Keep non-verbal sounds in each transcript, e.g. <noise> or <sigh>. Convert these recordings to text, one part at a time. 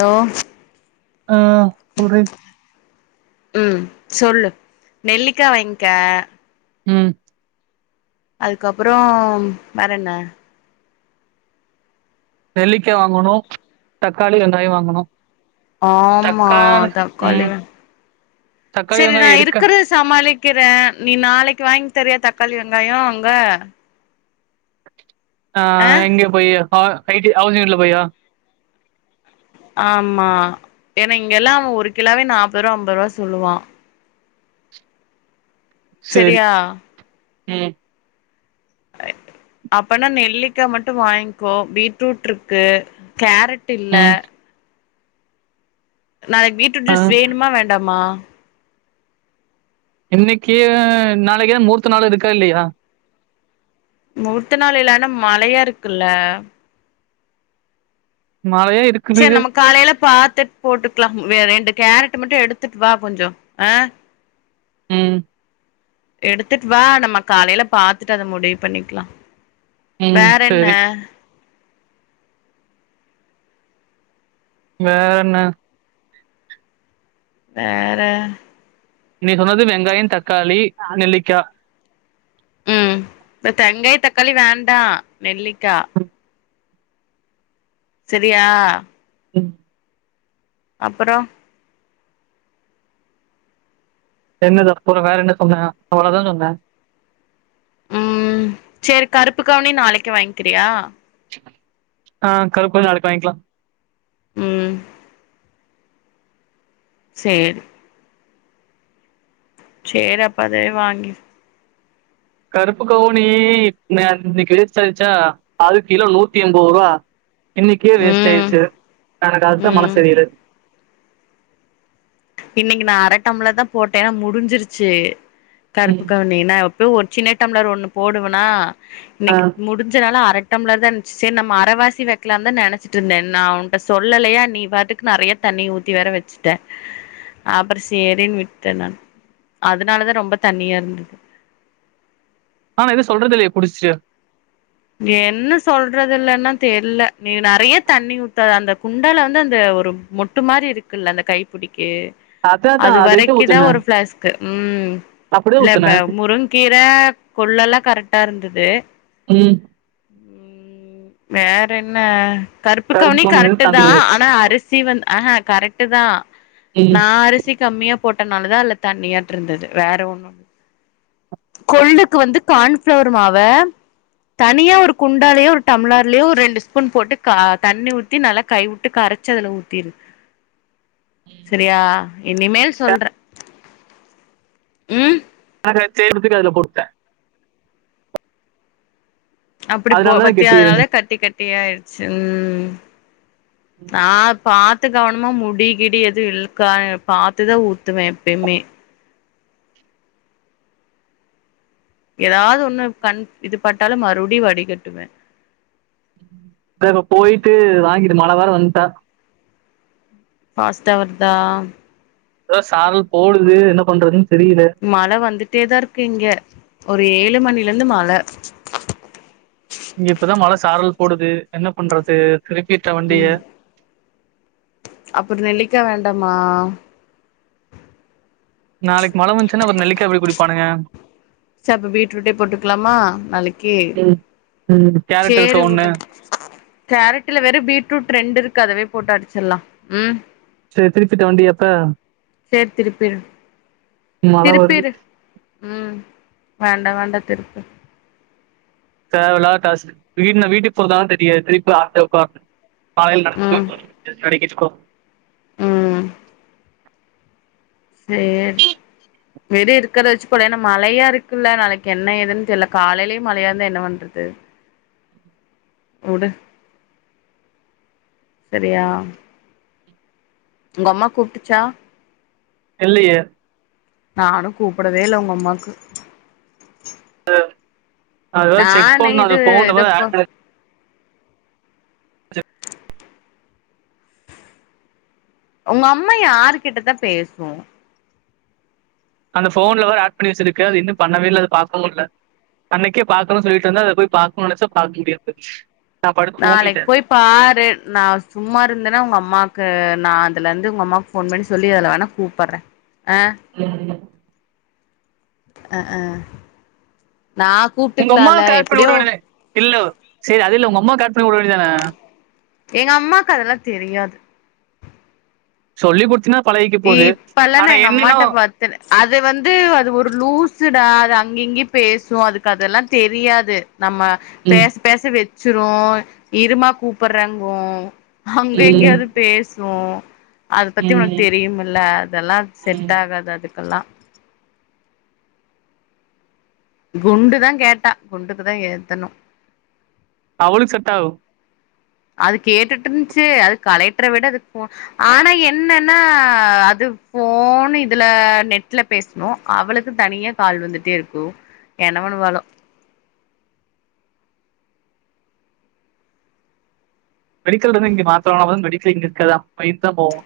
Hello ஆ உரை ம் சொல்லு நெல்லிக்கா வாங்கிக்க ம் அதுக்கப்பறோ வேற என்ன நெல்லிக்கா வாங்கணு தக்காளி வெங்காயோ வாங்கணு ஆமா தக்காளி ம். வெ தக்காளி, செரி நா வெங்காயம் இருக்கா? இருக்கிற சமாளிக்கிறே நீ நாளைக்கு வாங்கி தரியா தக்காளி வெங்காயோ அங்க ஆ எங்கே போய் அ எயிட்டி ஹவுசிங் வீட்ல போயா ஆமா ஏன்னா இங்கெல்லா அவ ஒரு கிலோவே நாப்பது ரூவா அம்பது ரூவா சொல்லுவா செரி செரியா ம் அப்பனா நெல்லிக்கா மட்டு வாங்கிக்கோ பீட்ரூட் ருக்கு கேரட் இல்ல ம். நாளைக்கு பீட்ரூட் ஆ ஜூஸ் வேணுமா வேண்டாமா இன்னைக்கி நாளைக்கு தா மூர்த்த நாலு இருக்க இல்லையா மூர்த்த நாள் இல்லன்னா மழயா இருக்குல்ல மழயே இருக் செரி நம்ம காலேல பாத்துட் போட்டுக்கிலா வேற ரெண்டு கேரட் மட்டு எடுத்துட்டு வா கொஞ்சோ அ ம் எடுத்துட்டு வா நம்ம காலேல பாத்துட்டு அத முடிவு பண்ணிக்கிலா ம். வேற என்ன சரி. வேற என்ன வேற நீ சொன்னது வெங்காயோ தக்காளி நெல்லிக்கா ம் பட் தெங்காய தக்காளி வேண்டா நெல்லிக்கா ம். செரியா ம் அப்படோ என்னது அப்பறோ வேற என்ன சொன்ன அவ்வளதா சொன்ன செரி கருப்பு கவுனி நாளைக்கு வாங்கிக்கிறியா ஆ கருப்பு கவுனி நாளைக்கு வாங்கிக்கலா ம் சேரி சேரி அப்ப அதே வாங்கி கருப்பு கவுனி அ இன்னைக்கி வேஸ்டாரிச்சா அது கிலோ நூத்தி எம்போது ரூவா இன்னைக்கே வேஸ்ட் ம் ஆயிடுச்சு எனக்கு அதுதா மனச ம் செரில்ல இன்னைக்கி நா அர டம்ளர் தா போட்டே முடிஞ்சிருச்சி ம் கருப்பு கவுனினா ப்பவு ஒரு சின்ன டம்ளர் ஒண்ணு போடுவேனா ஆ இன்னைக்கி முடிஞ்சனால அர டம்ளர் தா இருந்ச்சு செரி நம்ம அவர் வாசி வக்கலானு தா நெனச்சிட்டு ருந்தே நா உன்ட்ட சொல்லலையா நீ பாட்டு கு நெறைய தண்ணி ஊத்தி வேற வச்சுட்ட அப்பற சேரினு விட்டே நானு அதுனாலதா ரொம்ப தண்ணியா இருந்தது ஆனா நா எதுமே சொல்றது இல்லயே புடிச்சுட்டு நீ என்ன சொல்றது இல்லன்னா தெர்ல நீ நெறைய தண்ணி ஊத்தாத அந்த குண்டால வந்து அந்த ஒரு முட் முட்டு மாரி இருக்குல்ல அந்த கைப்பிடிக்கி அதான் அது அதான் அதுக்கு வரைக்குதா ஊத்துனேன் ஒரு பிளாஸ்க்கு ம் அப்படியே இல்ல ப ஊத்துனேன் முரங் கீர கொள்ளல்லா கரெக்டாக இருந்தது ம் ம் வேற என்ன கருப்பு கவனி கவுனில இருந்து கரெக்டு தா தண்ணி ஆயிடுச்சு னா அருஸ் சி வந்து ஆஹ கரெக்டு தா ம் நா அரிசி கம்மியா போட்டனாலதா அதுல தண்ணியாட்டு இருந்துது வேற ஒண்ணு கொள்ளுக்கு வந்து கான்ஃப்ளவர் மாவ தனியா ஒரு குண்டாலேயோ ஒரு டம்ளார்லயோ ஒரு ரெண்டு ஸ்பூன் போட்டு கா தண்ணி ஊத்தி நல்லா கைவுட்டு கர சு அதுல ஊத்தீரு <unintelligible> செரியா இனிமேல் சொல்ற ம் <inaudible> செய்யறதுக்கு அதுல போட்ட அப்டி போ அதனாலதான் பத்திய கெட்டி அதனால இருந்தேன் கட்டி கட்டியா ஆயிருச்சு ம் ஆ பாத்து கவனமா முடிகிடி எதுவு இழுக்கா பாத்துதா ஊத்துவ எப்பயுமே எதாவது ஒண்ணு கண் இது பட்டாலு மறுபடியு வடிகட்டுவே இப்ப அங்க போயிட்டு வாங்கிட்டு மழ வோர வந்ட்ட பாஸ்ட்டா வருதா எதோ சாரல் போடுது என்ன பண்றதுன்னு தெரில மழ வந்துட்டேதா இருக்கு இங்க ஒரு ஏழு மணிலருந்து மழ இங்க இப்பதா மழ சாரல் போடுது என்ன பண்றது திருப்பீர்ட்டா வண்டிய அப்பறோ நெல்லிக்க வேண்டாமா நாளைக்கு மழை வந்ச்சுன்னா அப்பறோ நெல்லிக்கா எப்படி குடிப்பானுங்க சப்ப பீட்ரூட்டே போட்டுக்கலாமா நாளைக்கு ம் ம் கேரட் இருக்க சேரி ஒண்ணு உடு கேரட்டுல வேரு பீட்ரூட் ட்ரெண்ட் இருக்கு அதுவே போட்டு அடிச்சிர்லா ம் செரி திருப்பீட்ட வண்டி எப்ப மழ வருது திருப்பீரு ம் வேண்டா வேண்டா திருப்பு தேவ இல்லாத டாஸ்க் வீடுன வீட்டுக்கு போறதான் தெரியது திருப்பி <inaudible> ம் <inaudible> ம் சேரி விடு இருக்கறத வச்சு போல ஏன்னா மழையா இருக்குல்ல நாளைக்கு என்ன ஏதுன்னு தெரில காலையிலயு மழையா இருந்தா என்ன பண்றது உடு செறியா உங்க அம்மா கூப்டுச்சா இல்லயே நானு கூப்படவே இல்ல உங்க அம்மாக்கு அதுதா செக் நானு பண்ணு இது அது இதப்ப <unintelligible> உங்க அம்மா யாரு கிட்டதா பேசூ அந்த போன்ல வேர் ஆட் பண்ணி வெச்சிருக்கு அது இன்னு பண்ணவே இல்ல அது பாக்கவு இல்ல அன்னைக்கே பாக்கணு சொல்லிட்ருந்த அத போய் பாக்கணு நெனச்ச பாக்க முடியாத போச் நாளைக்கு போய் பாரு நா சும்மா இருந்தன்னா உங்க அம்மாவுக்கு நா அதுல இருந்து உங்க அம்மாக்கு ஃபோன் பண்ணி சொல்லி அதுல வேணா கூப்பட்ற ஆ ம் அ அ நா உங்க அம்மாவ கூப்ட்டுக்கலால கனெக்ட் பண்ணிவுட எப்டியோ வேண்டியதான இல்ல செரி அது இல்ல உங்க அம்மாவ கனெக்ட் பண்ணிவுட வேண்டியதான எங்க அம்மாக்கு அதெல்லா தெரியாது சொல்லி குடுத்தினா இப்பல்ளா நா எங்க அம்மாட்ட பாத் அது வந்து அது ஒரு லூசுடா அது அங்க இங்கயு பேசு அதுக்கு அதெல்லா தெரியாது நம்ம ம் பேச பேச வச்சிரு இருமா கூப்ட்றங்கு அங்க இங்கயு ம் அது பேசு அத பத்தி உனக் ம் பீம் இல்ல அதெல்லா செட் ம் ஆகாது அதுக்கல்லா குண்டு தான் கேட்டா குண்டுக்கு தா ஏத்தணு அவளுக்கு செட்டாகு அது கேட்டுட் இருந்துச்சு அது கலெட்டர விட அதுக்கு போ ஆனா என்னனா அது ஃபோன் இதுல நெட்ல பேசனு அவளுக்கு தனியா கால் வந்துட்டே இருக்கு என்ன பண்ணுவாளோ மெடிக்கல் வந்து இங்க மாத்லாவன் மெடிக்கல் இங்க இருக்காதா பைத்தா போவா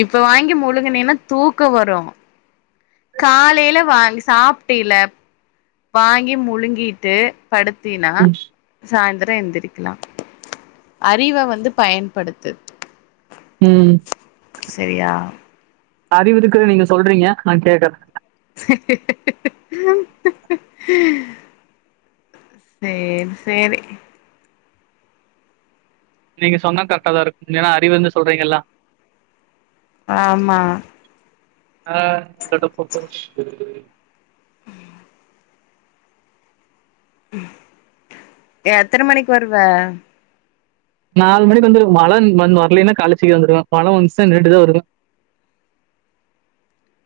இப்ப வாங்கி முழுங்குனின்னா தூக்க வரு காலைல வாங்கி சாப்ட்டில வாங்கி முழுங்கிட்டு படுத்தினா ம். சாய்ந்தர எந்திரிக்கலா அறிவ வந்து பயன்படுத்து. ம் செரியா அறிவு இருக்குற நீங்க சொல்றீங்க நா கேக்குற <inaudible> செர் செரி நீங்க சொன்னா கரெக்டாதா இருக்கு உண்மையான அறி இருந்து சொல்றீங்கல்லா. ஆமா ஆ <unintelligible> எத்தன மணிக்கு வருவ நாலு மணிக்கு வந்துருவ மழ வரலன்னா காலைல சீக்கிர வந்துருவ மழ வந்ச்சுனா நின்னுட்டு தா வருவ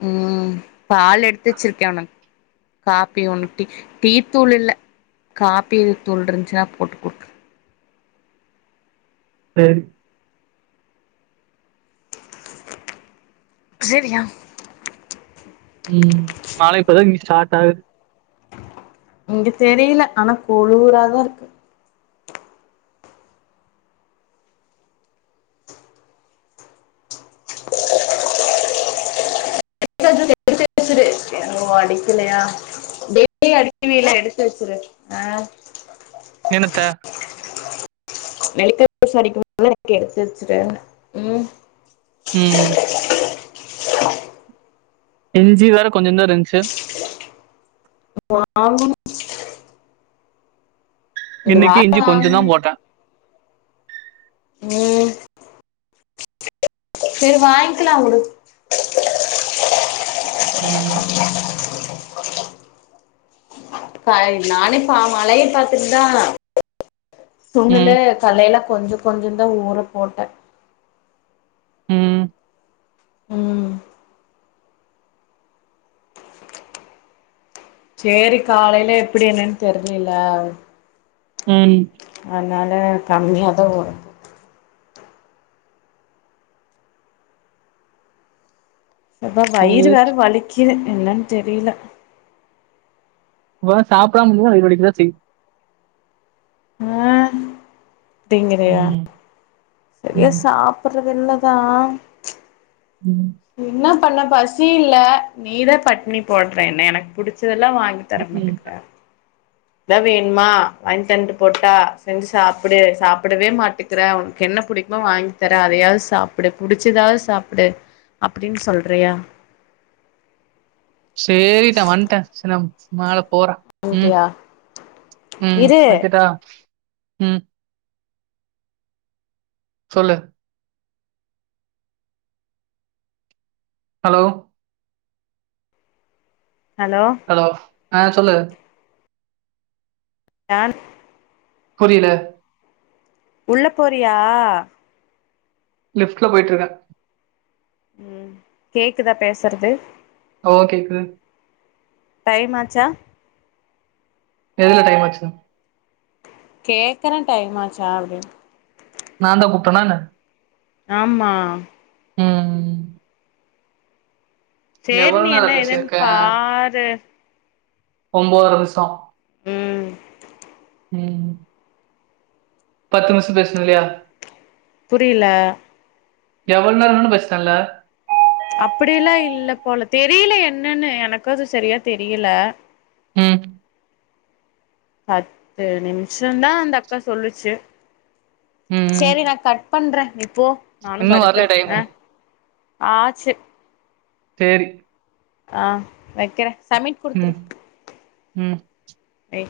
ம் பால் எடுத்து வச்சிருக்க உனக்கு காஃபி ஒன்னு டீ டீ தூள் இல்ல காஃபித்தூள் இருந்துச்சா போட்டு குடுத்து செரி ஜெவியா மழ இப்பதா இங்க ஸ்டார்ட் ஆகுது இங்க தெரியல ஆனா கொழூவுராதா இருக்கு எடுத்து வச்சிரு ஓ அடிக்கலையா டெய்லி அடிவில எடுத்து வச்சரு ஆ எனக்கா நெளக்கச எனக்கு எடுத்து வச்சுட்டேன் ம் ம் எஞ்சி வேற கொஞ்சோ தா இருந்ச்சு வாங்கணு இந்த இன்னைக்கு வாரோ இஞ்சி கொஞ்சோ தா வாங்கணு போட்ட ம் சரி வாங்கிக்லா உடு ம் <unintelligible> மழய பாத்துட்தா ம். தூங்கல்ல கலைய்ல கொஞ்சு கொஞ்சு தா ஊற போட்டே ம். ம் ச்சேரி காலைய்ல எப்படி என்னன் தெர்லில ம் அத்னால கம்மியா தா வரு எப்பா வயிறு சரி. வேற வலிக்கிது என்னன் தெரில வா சாப்டாம <unintelligible> வயிறு வலிக்தா செய் அ திங்கறியா ம். சரியா ம். சாப் ப்புறதில்லதா உம் என்னா பண்ண பசி இல்ல நீதான் பட்னி போட்ற என்ன எனக்கு புடிச்சதெல்லா வாங்கி ம் தறமாட்டிக்ற தா வேண்மா வாங் தண்ட்டு போட்டா செஞ்சு சாப்புடு சாப்பிடவே மாட்டு க்றவ்ன் கென்ன பிடிக்மோ வாங்கி தரே அதையாவ் சாப்புடு புடிச்சதாவ் சாப்புடு அப்படின் சொல்றேயா சேரிட்டா வந்ட்டே சினம் மேல போற உம் வாங்கிட்டியா உம் இரு வைக்கட்டா உம் சொல்லு ஹலோ ஹலோ ஹலோ ஆ சொல்லு யான் புரில உள்ள போறியா லிஃப்ட்ல போய்ட்ருக்க உம் கேக்குதா பேசுற்து ஓகேக்கு டைம் ஆச்சா எல்லா டைம் ஆச்சுதா கேக்கற டைமாச்சா அப்டீன் நா தா கூப்ட்டனா என்ன ஆம்மா ம் சேரி நீ எவ்வளவு என்ன நேரம் எதென் பேசியிருக்கேன் பாரு ஒம்போத்ர விசோ ம் ம் பத்து மிஸ்ஸு பேஸ்ணு இல்லையா புரில்ல எவ்வள் நேர வேணாலு பேஸ்நல்ல அப்படியெல்லா இல்ல போல தெரில என்னன்னு எனக்கு அது சரியா தெரியல ம் பத்து நிமிஷன்தா அந்த அக்கா சொல்லுச்சு ம் சரி நா கட் பண்ற இப்போ நானு இன்னும் வரல படுக்றே டைம் ஆ ஆச்சு தேரி ஆ வெக்கறே சமீட் ம் ம் ஏ